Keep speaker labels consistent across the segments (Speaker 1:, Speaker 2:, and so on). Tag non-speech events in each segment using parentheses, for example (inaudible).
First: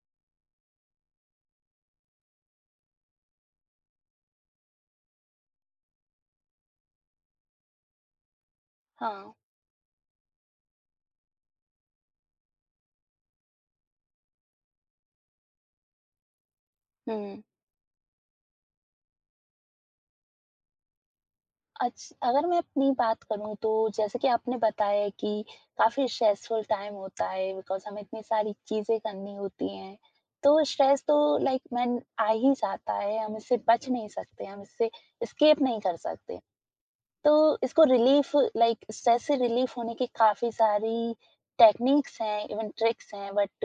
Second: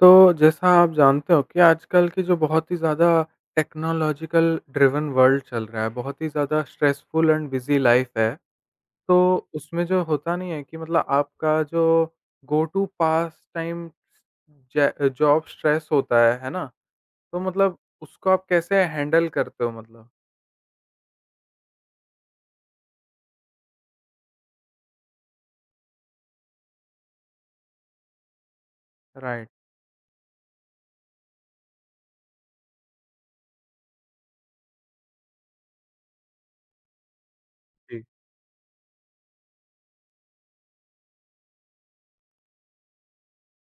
Speaker 1: तो जैसा आप जानते हो कि आजकल की जो बहुत ही ज़्यादा टेक्नोलॉजिकल ड्रिवन वर्ल्ड चल रहा है, बहुत ही ज़्यादा स्ट्रेसफुल एंड बिज़ी लाइफ है,
Speaker 2: हाँ,
Speaker 1: तो उसमें जो होता नहीं है कि मतलब आपका जो गो टू पास टाइम जै जॉब स्ट्रेस होता है ना? तो
Speaker 2: हुँ।
Speaker 1: मतलब उसको आप कैसे हैंडल करते हो मतलब?
Speaker 2: अच्छ अगर मैं अपनी बात करूँ तो जैसे कि आपने बताया कि काफ़ी स्ट्रेसफुल टाइम होता है बिकॉज़ हमें इतनी सारी चीज़ें करनी
Speaker 1: राइट,
Speaker 2: होती हैं। तो स्ट्रेस तो लाइक मैन आ ही जाता है। हम इससे बच नहीं सकते, हम इससे एस्केप नहीं कर सकते। तो इसको
Speaker 1: जी।
Speaker 2: रिलीफ़, लाइक स्ट्रेस से रिलीफ़ होने की काफ़ी सारी टेक्नीक्स हैं, इवन ट्रिक्स हैं, बट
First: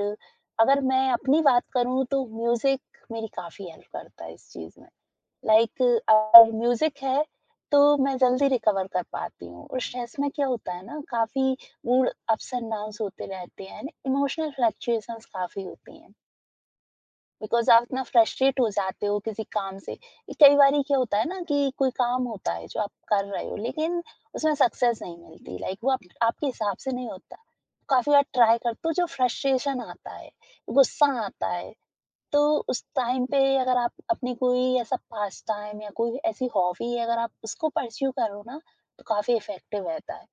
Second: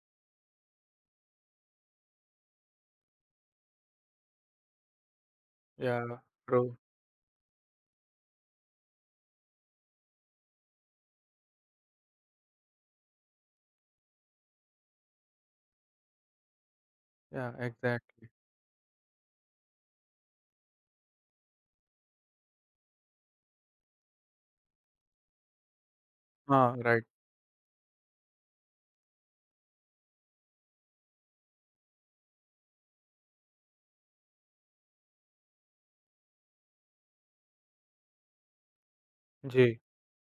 Speaker 2: अगर मैं अपनी बात करूँ तो म्यूज़िक मेरी काफ़ी हेल्प करता है इस चीज़ में। लाइक
Speaker 1: या
Speaker 2: अगर
Speaker 1: ट्रू,
Speaker 2: म्यूजिक है तो मैं जल्दी रिकवर कर पाती हूँ। और स्ट्रेस में क्या होता है ना, काफ़ी मूड अप्स एंड डाउन्स होते रहते हैं एंड इमोशनल फ्लक्चुएशंस काफ़ी होती हैं।
Speaker 1: या
Speaker 2: बिकॉज आप इतना
Speaker 1: एग्ज़ैक्टली।
Speaker 2: फ्रस्ट्रेट हो जाते हो किसी काम से कि कई बार क्या होता है ना, कि कोई काम होता है जो आप कर रहे हो लेकिन उसमें सक्सेस नहीं मिलती। लाइक वो, आप आपके
Speaker 1: हाँ,
Speaker 2: हिसाब से
Speaker 1: राइट।
Speaker 2: नहीं होता। काफी बार ट्राई करते हो, जो फ्रस्ट्रेशन आता है, गुस्सा आता है। तो उस टाइम पे अगर आप अपनी कोई ऐसा पास टाइम या कोई ऐसी हॉबी है, अगर आप उसको परस्यू करो ना, तो काफ़ी
Speaker 1: जी,
Speaker 2: इफ़ेक्टिव रहता है।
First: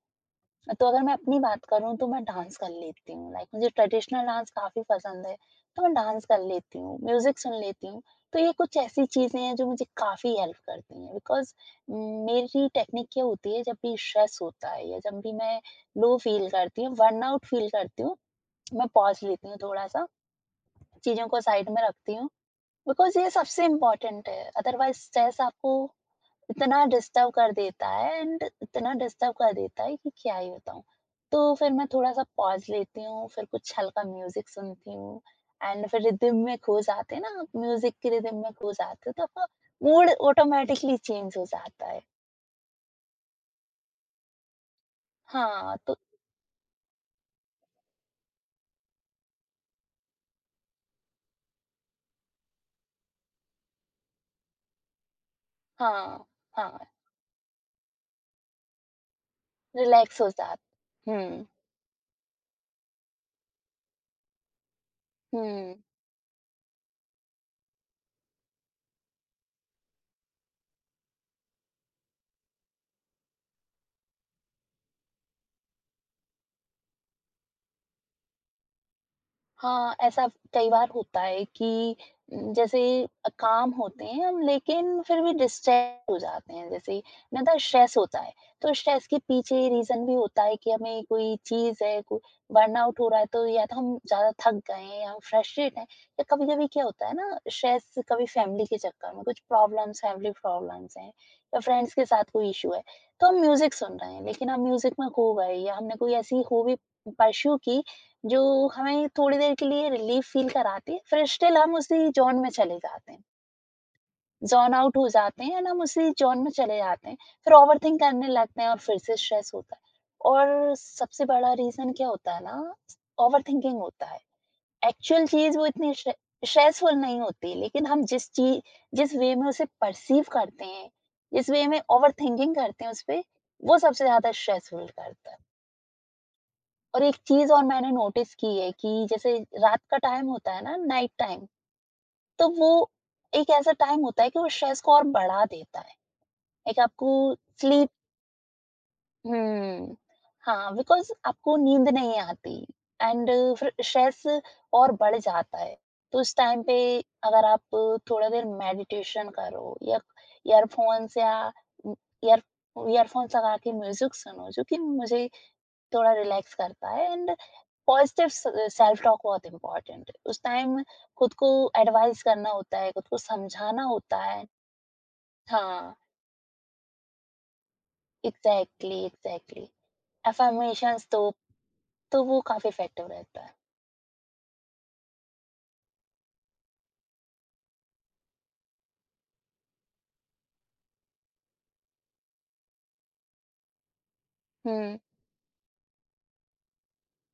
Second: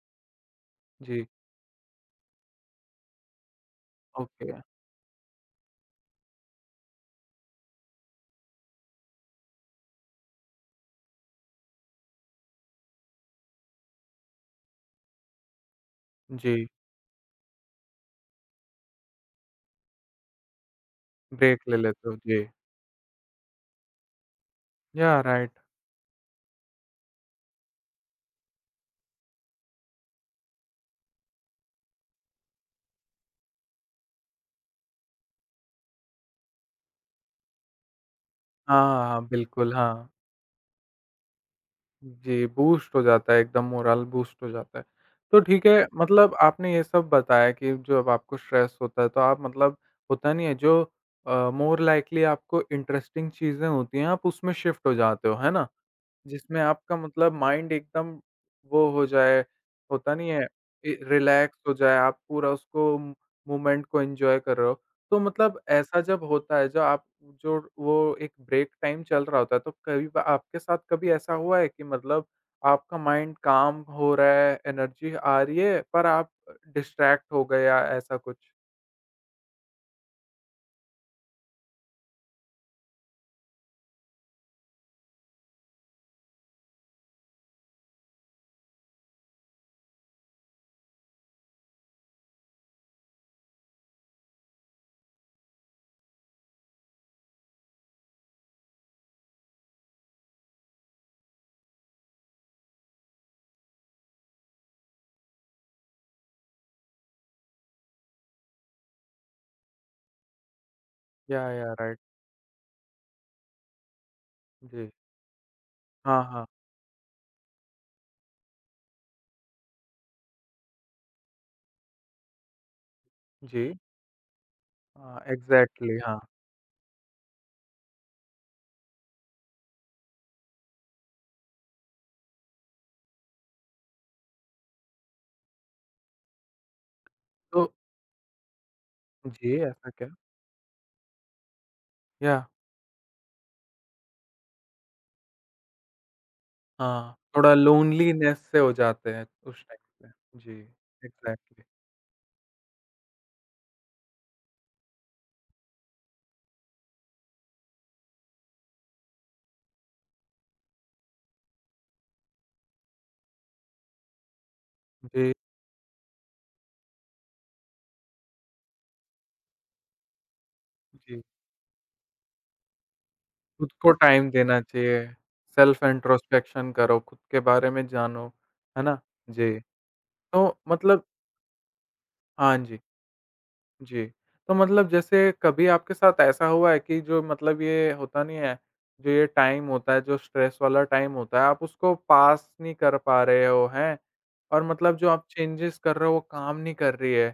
Speaker 2: तो अगर मैं
Speaker 1: जी,
Speaker 2: अपनी बात करूँ तो मैं डांस कर लेती हूँ, लाइक मुझे ट्रेडिशनल डांस
Speaker 1: ओके,
Speaker 2: काफ़ी पसंद है, तो मैं डांस कर लेती हूँ, म्यूज़िक सुन लेती हूँ। तो ये कुछ ऐसी चीज़ें हैं जो मुझे काफ़ी हेल्प करती हैं। बिकॉज़ मेरी टेक्निक क्या होती है, जब भी स्ट्रेस होता है या जब भी मैं लो फ़ील
Speaker 1: जी,
Speaker 2: करती हूँ, बर्नआउट फ़ील करती हूँ, मैं पॉज़ लेती हूँ थोड़ा-सा, चीज़ों को
Speaker 1: ब्रेक
Speaker 2: साइड
Speaker 1: ले
Speaker 2: में
Speaker 1: लेते
Speaker 2: रखती
Speaker 1: हो,
Speaker 2: हूँ।
Speaker 1: जी।
Speaker 2: बिकॉज़ ये सबसे इम्पोर्टेंट है, अदरवाइज़
Speaker 1: या
Speaker 2: स्ट्रेस
Speaker 1: राइट।
Speaker 2: आपको इतना डिस्टर्ब कर देता है एंड इतना डिस्टर्ब कर देता है कि क्या ही बताऊँ। तो फिर मैं थोड़ा-सा पॉज़ लेती हूँ, फिर कुछ हल्का म्यूज़िक सुनती हूँ एंड फिर रिदम में खो जाते हैं ना, आप म्यूज़िक की रिदम में खो
Speaker 1: हाँ,
Speaker 2: जाते हो, तो
Speaker 1: हाँ,
Speaker 2: आपका
Speaker 1: बिल्कुल, हाँ।
Speaker 2: मूड ऑटोमैटिकली चेंज हो जाता है।
Speaker 1: जी, बूस्ट हो जाता है एकदम मोरल बूस्ट हो जाता है। तो ठीक
Speaker 2: हाँ,
Speaker 1: है,
Speaker 2: तो
Speaker 1: मतलब आपने ये सब बताया कि जब आपको स्ट्रेस होता है तो आप मतलब होता नहीं है जो मोर लाइकली आपको इंटरेस्टिंग चीज़ें होती हैं, आप उसमें शिफ्ट हो जाते हो, है ना?
Speaker 2: हाँ,
Speaker 1: जिसमें
Speaker 2: हाँ,
Speaker 1: आपका मतलब माइंड एकदम वो हो जाए, होता
Speaker 2: रिलैक्स हो
Speaker 1: नहीं है?
Speaker 2: जाते हुँ,
Speaker 1: रिलैक्स हो जाए, आप पूरा उसको मोमेंट को एन्जॉय कर रहे हो। तो मतलब
Speaker 2: हुँ।
Speaker 1: ऐसा जब होता है, जो आप जो वो एक ब्रेक टाइम चल रहा होता है, तो कभी ब आपके साथ कभी ऐसा हुआ है कि मतलब आपका माइंड काम हो रहा है, एनर्जी आ रही है, पर आप डिस्ट्रैक्ट हो गए या ऐसा कुछ?
Speaker 2: हाँ, ऐसा कई बार होता है कि जैसे काम होते हैं हम, लेकिन फिर भी डिस्ट्रैक्ट हो जाते हैं, जैसे ज़्यादा स्ट्रेस होता है। तो स्ट्रेस के पीछे रीज़न भी होता है कि हमें कोई चीज़ है, को बर्नआउट हो रहा है, तो या तो हम ज़्यादा थक गए हैं या हम फ्रस्ट्रेट हैं, या कभी-कभी क्या होता है ना, स्ट्रेस कभी फैमिली के चक्कर में, कुछ प्रॉब्लम्स, फैमिली प्रॉब्लम्स हैं या फ्रेंड्स के साथ कोई इश्यू है, तो हम म्यूज़िक सुन रहे हैं, लेकिन हम म्यूज़िक में खो गए या हमने कोई ऐसी हॉबी परस्यू की जो हमें थोड़ी देर के लिए रिलीफ फील कराती है, फिर स्टिल
Speaker 1: या,
Speaker 2: हम
Speaker 1: राइट।
Speaker 2: उसी ज़ोन में चले जाते हैं। ज़ोन
Speaker 1: जी।
Speaker 2: आउट हो जाते हैं एंड हम उसी
Speaker 1: हाँ,
Speaker 2: ज़ोन
Speaker 1: हाँ।
Speaker 2: में चले जाते हैं। फिर ओवरथिंक करने लगते हैं और फिर से स्ट्रेस होता है। और सबसे बड़ा रीज़न क्या होता है ना,
Speaker 1: जी।
Speaker 2: ओवरथिंकिंग होता है।
Speaker 1: हाँ,
Speaker 2: एक्चुअल चीज़ वो इतनी
Speaker 1: एग्ज़ैक्टली, हाँ।
Speaker 2: स्ट्रेसफुल नहीं होती, लेकिन हम जिस वे में उसे परसीव करते हैं, जिस वे में ओवरथिंकिंग करते हैं उसपे, वो सबसे ज़्यादा स्ट्रेसफुल करता है। और एक चीज़ और
Speaker 1: तो
Speaker 2: मैंने नोटिस की है, कि जैसे
Speaker 1: जी,
Speaker 2: रात
Speaker 1: ऐसा
Speaker 2: का
Speaker 1: क्या?
Speaker 2: टाइम होता है ना, नाइट टाइम,
Speaker 1: या
Speaker 2: तो वो एक ऐसा टाइम होता है कि वो स्ट्रेस को और बढ़ा देता है। एक
Speaker 1: हाँ,
Speaker 2: आपको
Speaker 1: थोड़ा
Speaker 2: स्लीप,
Speaker 1: लोनलीनेस से हो जाते हैं उस
Speaker 2: हुँ।
Speaker 1: टाइम पे। जी,
Speaker 2: हाँ, बिकॉज़ आपको
Speaker 1: एग्ज़ैक्टली।
Speaker 2: नींद नहीं आती एंड फिर स्ट्रेस और बढ़ जाता है। तो उस टाइम पे अगर आप थोड़ा देर मेडिटेशन करो, या ईयरफ़ोन्स, या ईयर ईयरफ़ोन्स लगा के म्यूज़िक सुनो, जो कि मुझे
Speaker 1: जी,
Speaker 2: थोड़ा रिलैक्स करता है, एंड पॉजिटिव सेल्फ टॉक बहुत इम्पोर्टेंट है। उस टाइम
Speaker 1: जी।
Speaker 2: खुद को एडवाइस करना होता है, खुद को
Speaker 1: खुद
Speaker 2: समझाना
Speaker 1: को
Speaker 2: होता
Speaker 1: टाइम
Speaker 2: है।
Speaker 1: देना चाहिए, सेल्फ
Speaker 2: हाँ,
Speaker 1: इंट्रोस्पेक्शन करो, खुद के बारे में जानो, है
Speaker 2: एग्ज़ैक्टली,
Speaker 1: ना? जी,
Speaker 2: एग्ज़ैक्टली।
Speaker 1: तो मतलब
Speaker 2: अफ़र्मेशंस तो वो
Speaker 1: हाँ
Speaker 2: काफ़ी
Speaker 1: जी।
Speaker 2: इफ़ेक्टिव रहता है।
Speaker 1: जी। तो मतलब जैसे कभी आपके साथ ऐसा हुआ है कि जो मतलब ये होता नहीं है, जो ये टाइम होता है, जो स्ट्रेस वाला टाइम होता है, आप उसको पास नहीं कर पा रहे हो, हैं? और मतलब
Speaker 2: हुँ,
Speaker 1: जो आप चेंजेज़ कर रहे हो, वो काम नहीं कर रही है।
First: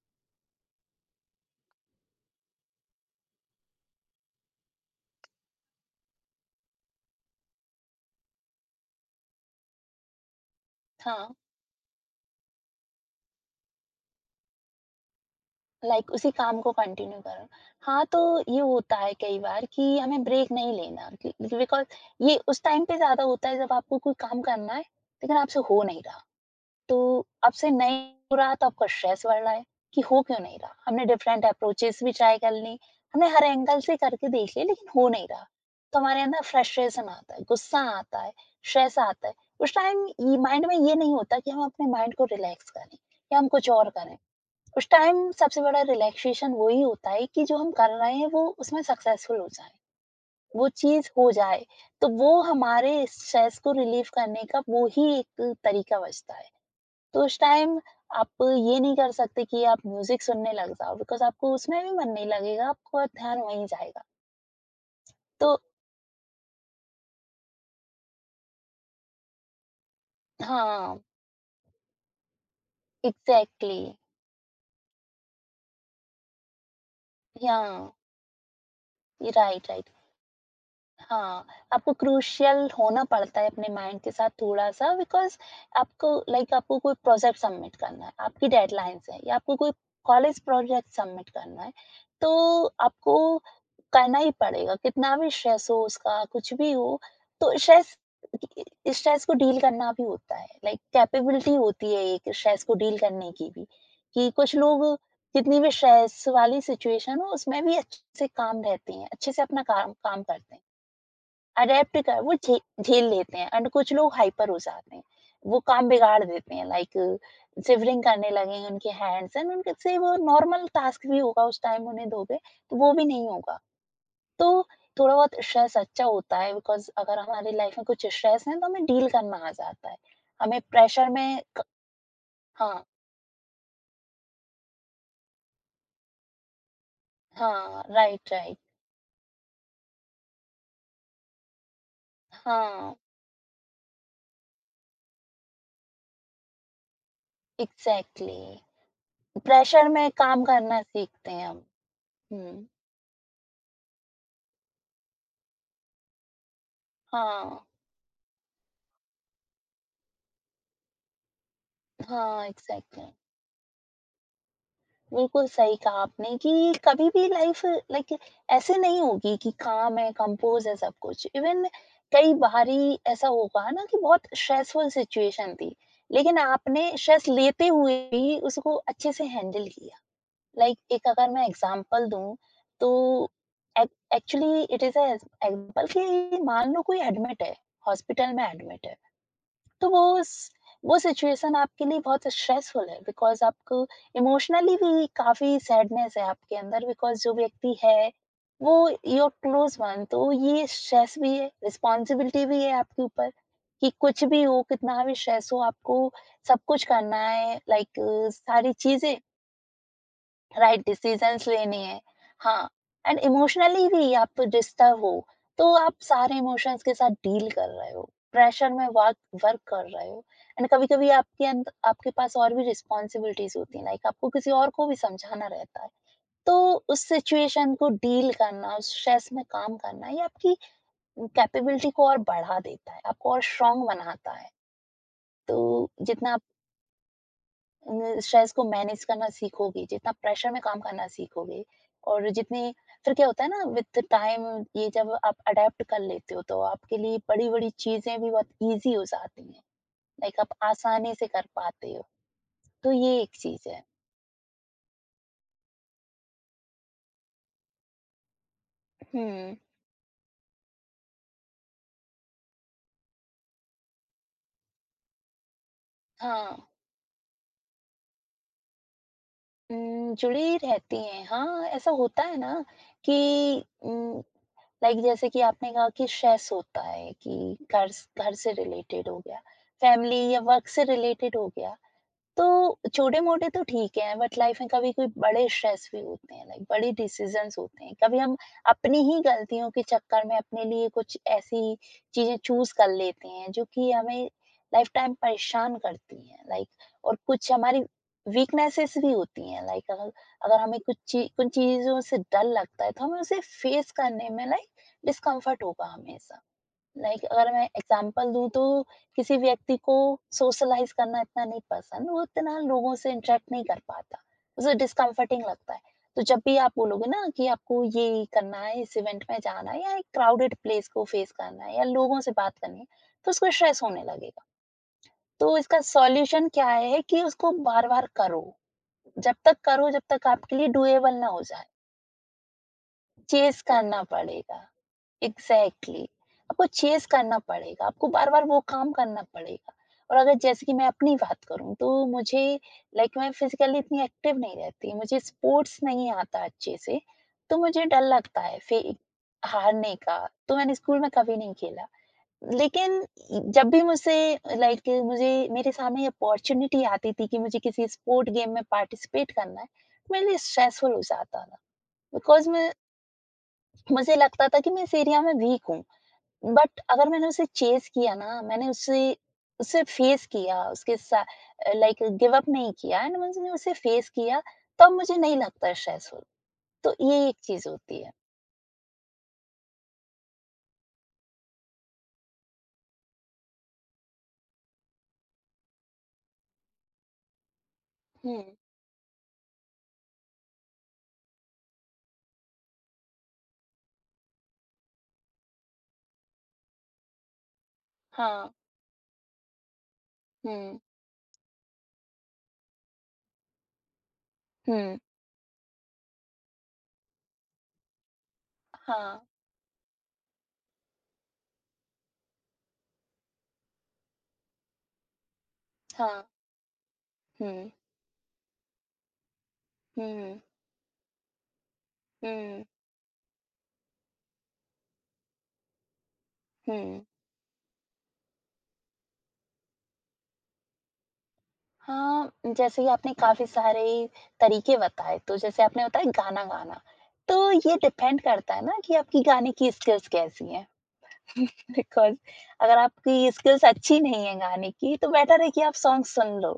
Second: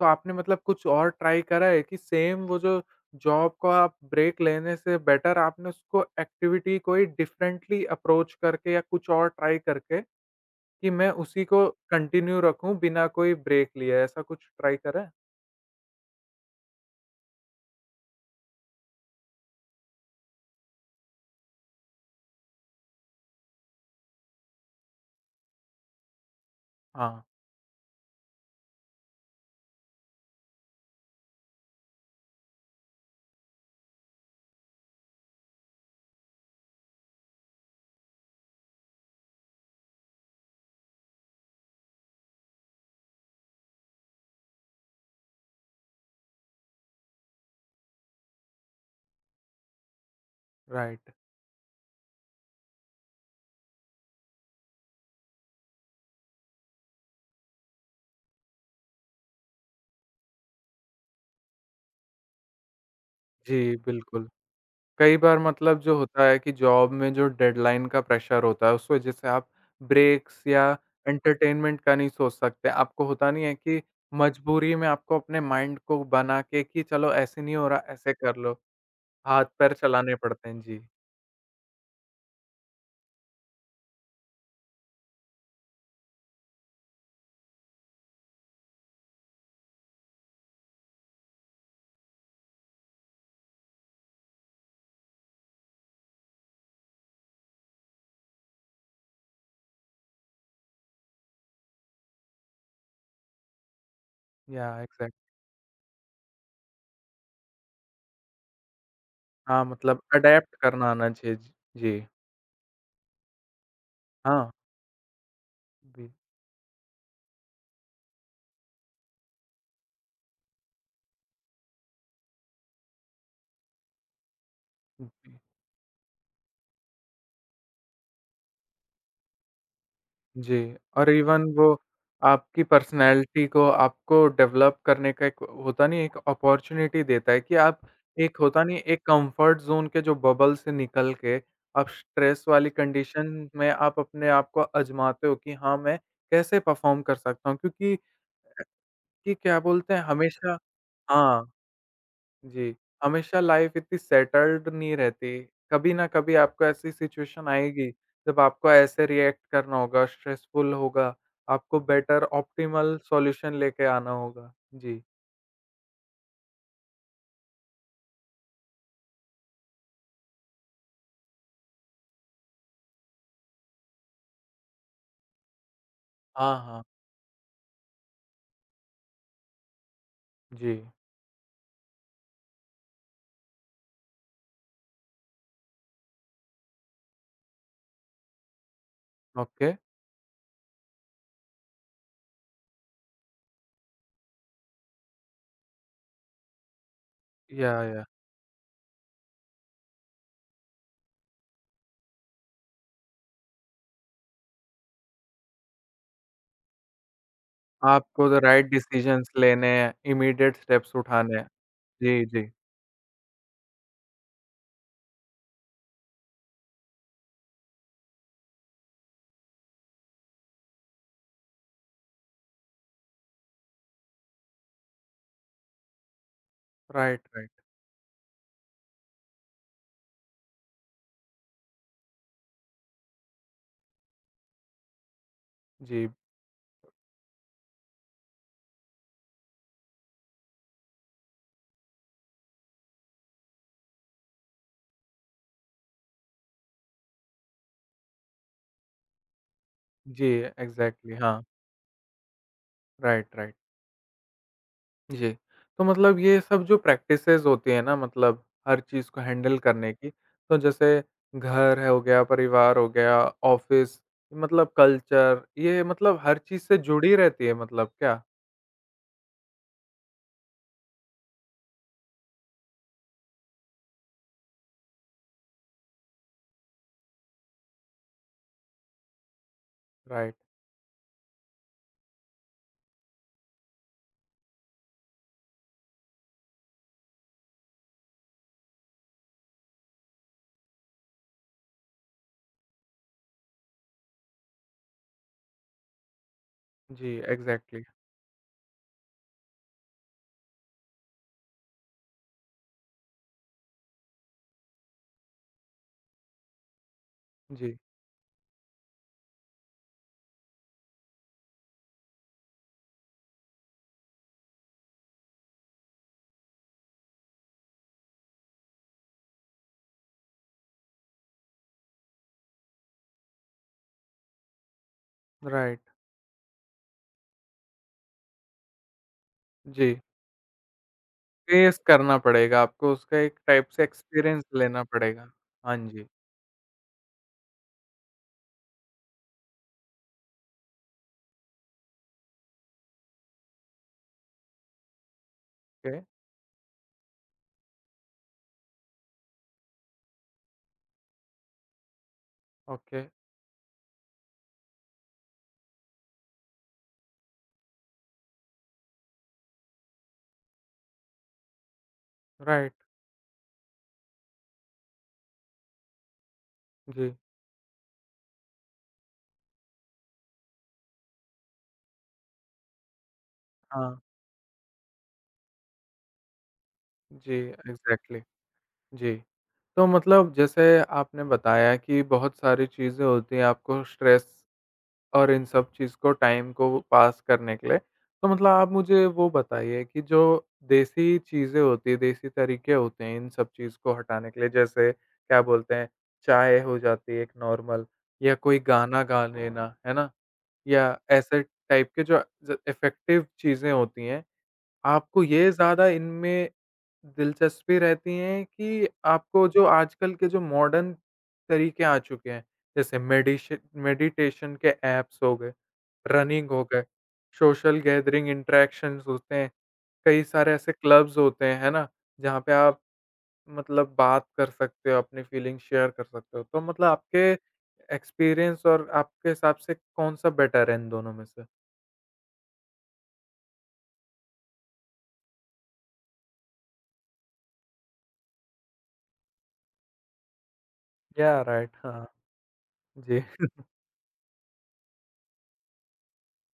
Speaker 1: तो आपने मतलब कुछ और ट्राई करा है कि सेम वो जो जॉब का आप ब्रेक लेने से बेटर आपने उसको एक्टिविटी कोई डिफरेंटली अप्रोच करके या कुछ और ट्राई करके कि मैं
Speaker 2: हाँ,
Speaker 1: उसी को कंटिन्यू रखूँ बिना कोई ब्रेक लिए, ऐसा कुछ ट्राई करा है?
Speaker 2: लाइक उसी काम को कंटिन्यू करो। हाँ, तो ये होता है कई बार कि हमें ब्रेक नहीं लेना बि बिकॉज़ ये उस टाइम पे ज़्यादा होता है, जब आपको कोई काम करना है, लेकिन आपसे हो नहीं रहा।
Speaker 1: हाँ,
Speaker 2: तो आपसे नहीं हो रहा, तो आपका स्ट्रेस बढ़ रहा है कि हो क्यों नहीं रहा, हमने डिफरेंट अप्रोचेस भी ट्राई कर ली, हमने हर एंगल से करके देख लिया लेकिन हो नहीं रहा। तो हमारे अंदर फ्रस्ट्रेशन आता है, गुस्सा आता है, स्ट्रेस आता है। उस टाइम माइंड में ये नहीं होता कि हम अपने माइंड को रिलैक्स करें या हम कुछ और करें। उस टाइम सबसे बड़ा रिलैक्सेशन वही होता है कि जो हम कर रहे हैं वो उसमें सक्सेसफुल हो जाए, वो चीज
Speaker 1: राइट।
Speaker 2: हो जाए। तो वो हमारे स्ट्रेस को रिलीव करने का वो ही एक तरीका बचता है। तो उस टाइम आप ये नहीं कर सकते कि आप म्यूज़िक सुनने लग जाओ, बिकॉज़ आपको उसमें भी मन नहीं लगेगा, आपका ध्यान वहीं
Speaker 1: जी,
Speaker 2: जाएगा।
Speaker 1: बिल्कुल। कई बार
Speaker 2: तो
Speaker 1: मतलब जो होता है कि जॉब में जो डेडलाइन का प्रेशर होता है, उस वजह से आप ब्रेक्स या
Speaker 2: हाँ,
Speaker 1: एंटरटेनमेंट का नहीं सोच सकते। आपको होता नहीं है
Speaker 2: एग्ज़ैक्टली।
Speaker 1: कि मजबूरी में आपको अपने माइंड को बना के कि चलो ऐसे नहीं
Speaker 2: या,
Speaker 1: हो रहा, ऐसे कर लो।
Speaker 2: राइट,
Speaker 1: हाथ-पैर
Speaker 2: राइट।
Speaker 1: चलाने पड़ते हैं। जी।
Speaker 2: हाँ, आपको क्रूशियल होना पड़ता है अपने माइंड के साथ थोड़ा-सा, बिकॉज़ आपको, लाइक आपको कोई प्रोजेक्ट सबमिट करना है, आपकी डेडलाइन्स हैं, या आपको कोई कॉलेज प्रोजेक्ट सबमिट करना है, तो आपको करना ही पड़ेगा, कितना भी स्ट्रेस हो उसका, कुछ भी हो। तो स्ट्रेस स्ट्रेस को डील करना भी होता है, लाइक कैपेबिलिटी होती है एक स्ट्रेस को डील करने की भी, कि कुछ
Speaker 1: या
Speaker 2: लोग
Speaker 1: एग्ज़ैक्ट
Speaker 2: कितनी भी स्ट्रेस वाली सिचुएशन हो, उसमें भी अच्छे से काम रहते हैं, अच्छे से अपना
Speaker 1: हाँ,
Speaker 2: काम
Speaker 1: मतलब
Speaker 2: काम करते
Speaker 1: अडैप्ट
Speaker 2: हैं।
Speaker 1: करना आना चाहिए। जी।
Speaker 2: अडैप्ट
Speaker 1: जी,
Speaker 2: कर वो झे झेल लेते हैं एंड कुछ लोग हाइपर
Speaker 1: हाँ।
Speaker 2: हो जाते हैं। वो काम
Speaker 1: बि
Speaker 2: बिगाड़ देते हैं, लाइक शिवरिंग करने लगेंगे उनके हैंड्स, एंड उनके से वो नॉर्मल टास्क भी, होगा उस टाइम उन्हें दोगे, तो वो भी नहीं होगा। तो थोड़ा बहुत
Speaker 1: जी।
Speaker 2: स्ट्रेस अच्छा होता है, बिकॉज़ अगर हमारी लाइफ में कुछ स्ट्रेस है, तो हमें डील करना आ जाता है। हमें
Speaker 1: जी,
Speaker 2: प्रेशर
Speaker 1: और
Speaker 2: में
Speaker 1: इवन
Speaker 2: क
Speaker 1: वो आपकी
Speaker 2: हाँ,
Speaker 1: पर्सनैलिटी को आपको डेवलप करने का एक होता नहीं है, एक अपॉर्च्युनिटी देता है कि आप
Speaker 2: हाँ, राइट,
Speaker 1: एक
Speaker 2: राइट।
Speaker 1: होता नहीं एक कंफर्ट ज़ोन के जो बबल से निकल के, आप स्ट्रेस वाली
Speaker 2: हाँ,
Speaker 1: कंडीशन में आप अपने आप को आज़माते हो कि हाँ, मैं कैसे परफ़ॉर्म कर सकता हूँ? क्योंकि
Speaker 2: एग्ज़ैक्टली।
Speaker 1: कि क्या
Speaker 2: प्रेशर
Speaker 1: बोलते हैं
Speaker 2: में काम
Speaker 1: हमेशा
Speaker 2: करना सीखते हैं
Speaker 1: हाँ।
Speaker 2: हम। हुँ,
Speaker 1: जी, हमेशा लाइफ़ इतनी सेटल्ड नहीं रहती। कभी ना कभी आपको ऐसी सिचुएशन
Speaker 2: हाँ,
Speaker 1: आएगी, जब आपको ऐसे रिएक्ट करना होगा, स्ट्रेसफुल होगा, आपको बेटर
Speaker 2: हाँ,
Speaker 1: ऑप्टिमल
Speaker 2: एग्ज़ैक्टली।
Speaker 1: सॉल्यूशन लेके आना होगा। जी।
Speaker 2: बिल्कुल सही कहा आपने कि कभी भी लाइफ, लाइक ऐसे नहीं होगी कि काम है, कंपोज है, सब कुछ। इवन कई बारी ऐसा होगा ना कि बहुत स्ट्रेसफुल सिचुएशन थी, लेकिन
Speaker 1: हाँ, हाँ।
Speaker 2: आपने स्ट्रेस लेते हुए भी उसको अच्छे से हैंडल किया।
Speaker 1: जी,
Speaker 2: लाइक एक, अगर मैं एग्जांपल दूं, तो एक्चुअली इट इज एग्जांपल कि मान लो कोई एडमिट है, हॉस्पिटल में एडमिट है,
Speaker 1: ओके।
Speaker 2: तो वो सिचुएशन आपके लिए बहुत स्ट्रेसफुल है, बिकॉज़ आपको इमोशनली भी काफ़ी सैडनेस है आपके अंदर, बिकॉज़ जो व्यक्ति
Speaker 1: या
Speaker 2: है, वो योर क्लोज़ वन, तो ये स्ट्रेस भी है, रिस्पॉन्सिबिलिटी भी है आपके ऊपर, कि कुछ भी हो, कितना भी स्ट्रेस हो, आपको सब कुछ करना है, लाइक
Speaker 1: आपको द राइट
Speaker 2: सारी चीज़ें,
Speaker 1: डिसीजंस लेने हैं, इमीडिएट
Speaker 2: राइट
Speaker 1: स्टेप्स उठाने
Speaker 2: डिसीजंस
Speaker 1: हैं।
Speaker 2: लेने हैं।
Speaker 1: जी, जी।
Speaker 2: हाँ, एंड इमोशनली भी आप डिस्टर्ब हो, तो आप सारे इमोशंस के साथ डील कर रहे हो, प्रेशर में वर्क वर्क कर रहे हो, एंड कभी कभी आपके अंदर, आपके पास और भी रिस्पॉन्सिबिलिटीज होती हैं, लाइक आपको किसी और को भी समझाना रहता है। तो उस
Speaker 1: राइट, राइट।
Speaker 2: सिचुएशन को डील करना, उस स्ट्रेस में काम करना, ये आपकी कैपेबिलिटी को और बढ़ा देता है, आपको और स्ट्रांग बनाता है। तो
Speaker 1: जी,
Speaker 2: जितना स्ट्रेस को मैनेज करना सीखोगे, जितना प्रेशर में काम करना सीखोगे, और जितनी, फिर क्या होता है ना विद टाइम, ये जब आप अडैप्ट कर लेते हो, तो आपके लिए बड़ी-बड़ी चीज़ें भी बहुत ईज़ी हो जाती हैं।
Speaker 1: जी,
Speaker 2: लाइक आप
Speaker 1: एग्ज़ैक्टली
Speaker 2: आसानी से
Speaker 1: हाँ,
Speaker 2: कर पाते हो। तो ये
Speaker 1: राइट,
Speaker 2: एक
Speaker 1: राइट।
Speaker 2: चीज़ है।
Speaker 1: जी। तो मतलब ये सब जो प्रैक्टिसेज़ होती हैं ना मतलब हर चीज़ को
Speaker 2: हुँ,
Speaker 1: हैंडल करने की, तो जैसे घर है हो गया, परिवार हो गया, ऑफ़िस मतलब कल्चर, ये मतलब हर
Speaker 2: हाँ।
Speaker 1: चीज़ से जुड़ी रहती है मतलब क्या?
Speaker 2: जुड़ी रहती हैं। हाँ, ऐसा होता है ना कि लाइक जैसे कि आपने कहा कि स्ट्रेस होता है कि घर से रिलेटेड हो गया, फैमिली
Speaker 1: राइट।
Speaker 2: या वर्क से रिलेटेड हो गया। तो छोटे-मोटे तो ठीक हैं, बट लाइफ में कभी कोई बड़े स्ट्रेस भी होते हैं, लाइक बड़े डिसीजंस होते हैं। कभी हम अपनी ही गलतियों के चक्कर में अपने लिए कुछ ऐसी चीज़ें चूज़ कर लेते हैं जो कि हमें लाइफ टाइम परेशान करती हैं, लाइक,
Speaker 1: जी,
Speaker 2: और कुछ हमारी
Speaker 1: एग्ज़ैक्टली।
Speaker 2: वीकनेसेस भी होती हैं, लाइक अगर, हमें कुछ चीज़ों से डर लगता है, तो हमें उसे फेस करने में लाइक डिस्कम्फर्ट होगा हमेशा। लाइक, अगर मैं
Speaker 1: जी,
Speaker 2: एग्जांपल दूँ, तो किसी व्यक्ति को सोशलाइज़ करना इतना नहीं पसंद, वो इतना लोगों से इंटरैक्ट नहीं कर पाता, उसे डिस्कम्फर्टिंग लगता है। तो जब भी आप बोलोगे ना कि आपको ये करना है, इस इवेंट में जाना है, या एक क्राउडेड प्लेस को फेस करना है, या लोगों से बात करनी है, तो उसको स्ट्रेस होने लगेगा। तो इसका
Speaker 1: राइट।
Speaker 2: सॉल्यूशन क्या है, कि उसको बार-बार करो
Speaker 1: जी,
Speaker 2: जब तक आपके लिए डूएबल ना हो जाए,
Speaker 1: फेस करना पड़ेगा आपको उसका एक
Speaker 2: चेज़
Speaker 1: टाइप से
Speaker 2: करना
Speaker 1: एक्सपीरियंस
Speaker 2: पड़ेगा।
Speaker 1: लेना पड़ेगा। हाँ
Speaker 2: एग्जैक्टली,
Speaker 1: जी।
Speaker 2: आपको चेज करना पड़ेगा, आपको बार बार वो काम करना पड़ेगा। और अगर जैसे कि मैं अपनी बात करूं, तो मुझे, लाइक मैं फिजिकली इतनी एक्टिव नहीं रहती, मुझे स्पोर्ट्स
Speaker 1: ओके,
Speaker 2: नहीं आता अच्छे से, तो मुझे डर लगता है फिर हारने का, तो मैंने स्कूल में कभी नहीं खेला,
Speaker 1: ओके,
Speaker 2: लेकिन जब भी मुझसे, लाइक मुझे मेरे सामने अपॉर्चुनिटी आती थी कि मुझे किसी स्पोर्ट गेम में पार्टिसिपेट करना है, मेरे लिए स्ट्रेसफुल हो जाता था, बिकॉज मैं,
Speaker 1: राइट।
Speaker 2: मुझे लगता था कि मैं इस एरिया में वीक हूँ, बट अगर
Speaker 1: जी,
Speaker 2: मैंने उसे चेज़ किया ना, मैंने उसे उसे फेस किया, उसके सा लाइक गिव अप नहीं किया, एंड मैंने उसे
Speaker 1: हाँ।
Speaker 2: फेस किया, तब मुझे नहीं लगता स्ट्रेसफुल। तो ये एक
Speaker 1: जी,
Speaker 2: चीज़ होती है।
Speaker 1: एग्ज़ैक्टली। जी। तो मतलब जैसे आपने बताया कि बहुत सारी चीज़ें होती हैं आपको स्ट्रेस और इन सब चीज़ को टाइम को पास करने के लिए। तो
Speaker 2: हुँ,
Speaker 1: मतलब आप मुझे वो बताइए कि जो देसी चीज़ें होती हैं, देसी तरीके होते हैं इन सब चीज़ को हटाने के लिए जैसे क्या बोलते हैं, चाय हो जाती है एक नॉर्मल या
Speaker 2: हाँ,
Speaker 1: कोई गाना गा लेना, है ना?
Speaker 2: हुँ,
Speaker 1: या ऐसे टाइप के जो ज इफ़ेक्टिव चीज़ें होती हैं,
Speaker 2: हुँ,
Speaker 1: आपको ये ज़्यादा इनमें दिलचस्पी रहती है कि
Speaker 2: हाँ,
Speaker 1: आपको जो आजकल के जो मॉडर्न तरीके आ चुके हैं, जैसे मेडिश मेडिटेशन के ऐप्स हो गए,
Speaker 2: हाँ,
Speaker 1: रनिंग हो गए,
Speaker 2: हुँ,
Speaker 1: सोशल गैदरिंग इंटरैक्शंस होते हैं, कई
Speaker 2: हुँ,
Speaker 1: सारे ऐसे क्लब्स होते हैं, है ना? जहाँ पे
Speaker 2: हुँ,
Speaker 1: आप मतलब बात कर सकते हो, अपनी फीलिंग शेयर कर सकते हो। तो मतलब
Speaker 2: हुँ।
Speaker 1: आपके एक्सपीरियंस और आपके हिसाब से कौन-सा बेटर है इन दोनों में से?
Speaker 2: हाँ, जैसे कि आपने काफ़ी सारे तरीके बताए, तो जैसे आपने बताया गाना गाना, तो ये डिपेंड करता है ना कि आपकी गाने की स्किल्स कैसी हैं।
Speaker 1: या राइट हाँ,
Speaker 2: बिकॉज़ अगर
Speaker 1: जी।
Speaker 2: आपकी
Speaker 1: (laughs)
Speaker 2: स्किल्स अच्छी नहीं है गाने की, तो बेटर है कि आप सॉन्ग सुन लो।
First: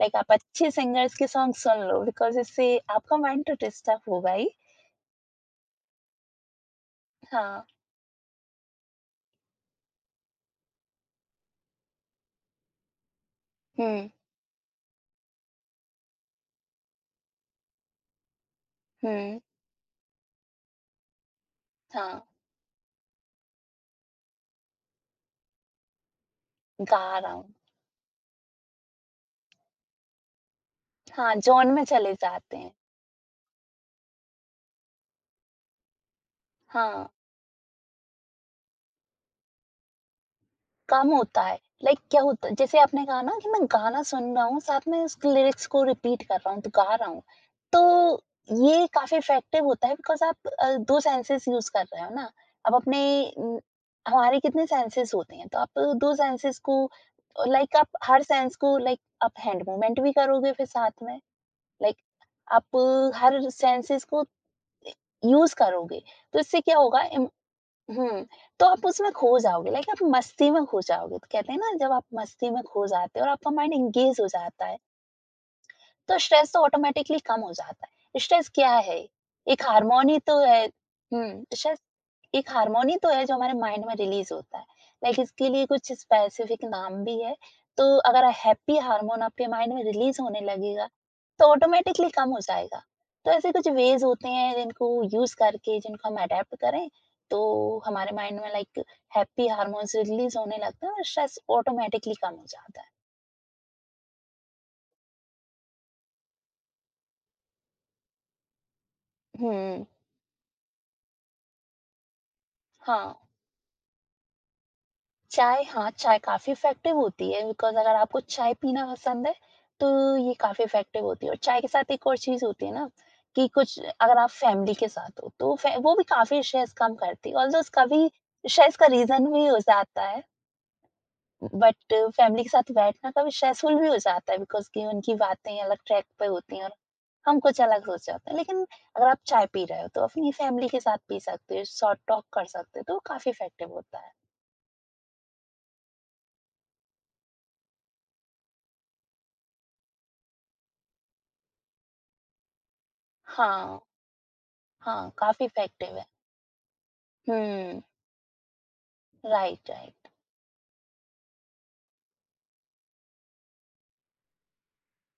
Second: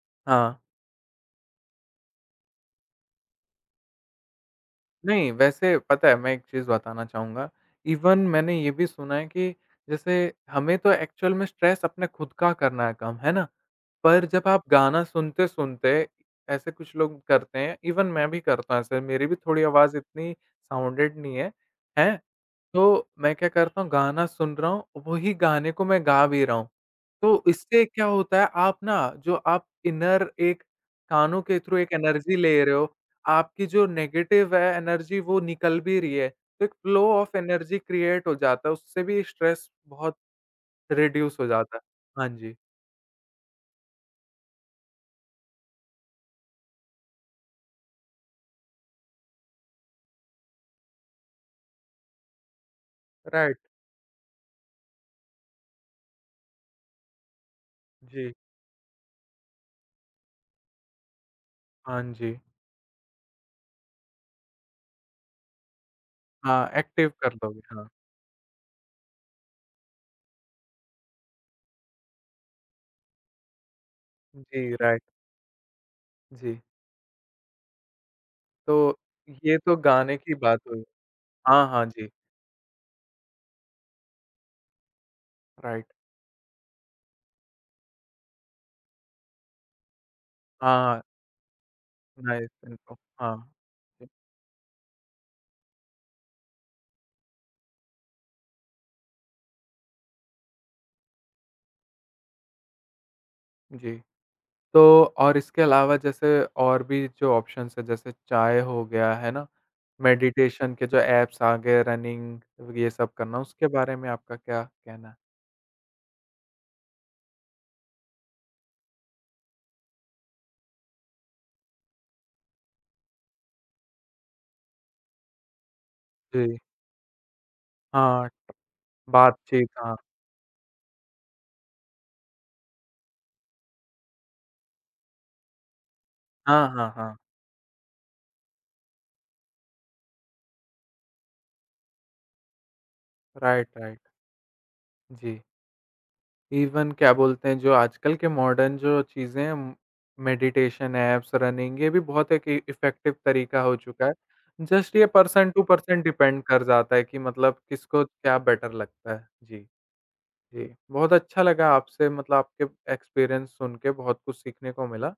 Speaker 2: लाइक आप
Speaker 1: हाँ।
Speaker 2: अच्छे सिंगर्स के सॉन्ग सुन लो, बिकॉज़ इससे आपका माइंड तो डिस्टर्ब होगा ही।
Speaker 1: नहीं, वैसे पता है मैं एक चीज़ बताना चाहूँगा,
Speaker 2: हाँ।
Speaker 1: इवन मैंने ये भी सुना है कि जैसे हमें तो एक्चुअल में स्ट्रेस अपने खुद का करना है कम, है ना?
Speaker 2: हुँ,
Speaker 1: पर जब आप गाना सुनते-सुनते ऐसे कुछ लोग करते हैं, इवन मैं भी करता हूँ ऐसे, मेरी भी
Speaker 2: हुँ।
Speaker 1: थोड़ी आवाज़ इतनी साउंडेड नहीं है, हैं?
Speaker 2: हाँ,
Speaker 1: तो मैं क्या करता हूँ गाना सुन रहा हूँ, वही गाने को मैं गा भी रहा हूँ।
Speaker 2: गा रहा
Speaker 1: तो
Speaker 2: हूँ।
Speaker 1: इससे क्या होता है आप ना जो आप इनर एक
Speaker 2: हाँ,
Speaker 1: कानों के
Speaker 2: जॉन
Speaker 1: थ्रू
Speaker 2: में
Speaker 1: एक
Speaker 2: चले
Speaker 1: एनर्जी
Speaker 2: जाते
Speaker 1: ले
Speaker 2: हैं।
Speaker 1: रहे हो, आपकी जो नेगेटिव है एनर्जी वो निकल भी रही है। तो एक
Speaker 2: हाँ।
Speaker 1: फ्लो ऑफ एनर्जी क्रिएट हो जाता है, उससे भी स्ट्रेस बहुत
Speaker 2: कम
Speaker 1: रिड्यूस
Speaker 2: होता
Speaker 1: हो
Speaker 2: है।
Speaker 1: जाता है।
Speaker 2: लाइक क्या
Speaker 1: हाँ
Speaker 2: होता है,
Speaker 1: जी,
Speaker 2: जैसे आपने कहा ना कि मैं गाना सुन रहा हूँ, साथ में उसके लिरिक्स को रिपीट कर रहा हूँ, तो गा रहा हूँ। तो ये काफ़ी इफ़ेक्टिव होता है, बिकॉज़ आप 2 सेंसेस यूज़ कर रहे हो ना। अब अपने उम,
Speaker 1: राइट।
Speaker 2: हमारे कितने सेंसेस होते हैं, तो आप 2 सेंसेस को, लाइक आप हर
Speaker 1: जी,
Speaker 2: सेंस को, लाइक आप हैंड मूवमेंट भी करोगे फिर साथ में, लाइक
Speaker 1: हाँ जी।
Speaker 2: आप हर सेंसेस को यूज़ करोगे। तो इससे
Speaker 1: हाँ,
Speaker 2: क्या होगा,
Speaker 1: एक्टिव
Speaker 2: इम
Speaker 1: कर दोगे, हाँ।
Speaker 2: हुँ, तो आप उसमें खो जाओगे, लाइक आप मस्ती में खो जाओगे। तो कहते हैं ना, जब आप मस्ती में खो जाते हो और आपका माइंड एंगेज हो जाता
Speaker 1: जी,
Speaker 2: है,
Speaker 1: राइट,
Speaker 2: तो स्ट्रेस
Speaker 1: जी।
Speaker 2: तो ऑटोमैटिकली कम हो जाता है। स्ट्रेस क्या
Speaker 1: तो
Speaker 2: है?
Speaker 1: ये
Speaker 2: एक
Speaker 1: तो
Speaker 2: हार्मोन
Speaker 1: गाने
Speaker 2: ही
Speaker 1: की
Speaker 2: तो
Speaker 1: बात
Speaker 2: है।
Speaker 1: हुई।
Speaker 2: हुँ,
Speaker 1: हाँ,
Speaker 2: स्ट्रेस
Speaker 1: हाँ जी,
Speaker 2: एक हार्मोनी तो है, जो हमारे माइंड में रिलीज़ होता है। लाइक इसके लिए कुछ
Speaker 1: राइट।
Speaker 2: स्पेसिफिक नाम भी है। तो अगर हैप्पी हार्मोन आपके माइंड में रिलीज़ होने लगेगा,
Speaker 1: हाँ।
Speaker 2: तो ऑटोमैटिकली कम हो
Speaker 1: नाइस
Speaker 2: जाएगा।
Speaker 1: इनको
Speaker 2: तो
Speaker 1: हाँ।
Speaker 2: ऐसे कुछ वेज़
Speaker 1: जी,
Speaker 2: होते हैं जिनको यूज़ करके, जिनको हम अडॉप्ट करें, तो हमारे माइंड में लाइक हैप्पी हार्मोन्स रिलीज़ होने लगते हैं, और स्ट्रेस ऑटोमैटिकली कम हो जाता है।
Speaker 1: जी। तो और इसके अलावा जैसे और भी जो ऑप्शंस हैं जैसे चाय हो गया, है ना?
Speaker 2: हुँ,
Speaker 1: मेडिटेशन के जो ऐप्स आ गए रनिंग ये सब
Speaker 2: हाँ।
Speaker 1: करना उसके बारे में आपका क्या कहना है?
Speaker 2: चाय, हाँ, चाय काफ़ी इफ़ेक्टिव होती है, बिकॉज़ अगर आपको चाय पीना पसंद है, तो ये काफ़ी इफ़ेक्टिव होती है। और चाय के साथ एक और चीज़ होती है ना, कि कुछ अगर आप फैमिली के साथ हो, तो फै वो भी काफ़ी
Speaker 1: जी।
Speaker 2: स्ट्रेस कम करती है। ऑल्दो उसका भी
Speaker 1: हाँ,
Speaker 2: स्ट्रेस का रीज़न भी हो
Speaker 1: बातचीत हाँ।
Speaker 2: जाता है, बट फैमिली के साथ बैठना कभी स्ट्रेसफुल भी हो जाता है, बिकॉज़ कि उनकी बातें अलग ट्रैक पे होती हैं,
Speaker 1: हाँ,
Speaker 2: और
Speaker 1: हाँ, हाँ।
Speaker 2: हम कुछ अलग सोच जाते हैं। लेकिन अगर आप चाय पी रहे हो, तो अपनी फैमिली के साथ पी सकते हो, शॉर्ट टॉक कर सकते हो, तो वो काफ़ी
Speaker 1: राइट,
Speaker 2: इफ़ेक्टिव होता
Speaker 1: राइट।
Speaker 2: है।
Speaker 1: जी। इवन क्या बोलते हैं, जो आजकल के मॉडर्न जो चीज़ें हैं, मेडिटेशन ऐप्स, रनिंग, ये भी बहुत एक इ इफ़ेक्टिव तरीका हो
Speaker 2: हाँ।
Speaker 1: चुका है। जस्ट ये
Speaker 2: हाँ, काफ़ी
Speaker 1: पर्सन टू
Speaker 2: इफ़ेक्टिव
Speaker 1: पर्सन
Speaker 2: है।
Speaker 1: डिपेंड कर जाता है कि मतलब
Speaker 2: हुँ,
Speaker 1: किसको क्या बेटर लगता है। जी,
Speaker 2: राइट, राइट।
Speaker 1: जी। बहुत अच्छा लगा आपसे मतलब आपके एक्सपीरियंस सुन के बहुत कुछ सीखने को मिला।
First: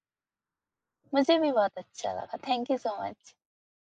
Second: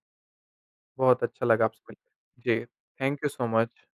Speaker 1: बहुत
Speaker 2: मुझे
Speaker 1: अच्छा
Speaker 2: भी
Speaker 1: लगा
Speaker 2: बहुत
Speaker 1: आपसे
Speaker 2: अच्छा लगा।
Speaker 1: मिलके। जी,
Speaker 2: thank you so
Speaker 1: thank you
Speaker 2: much.
Speaker 1: So much.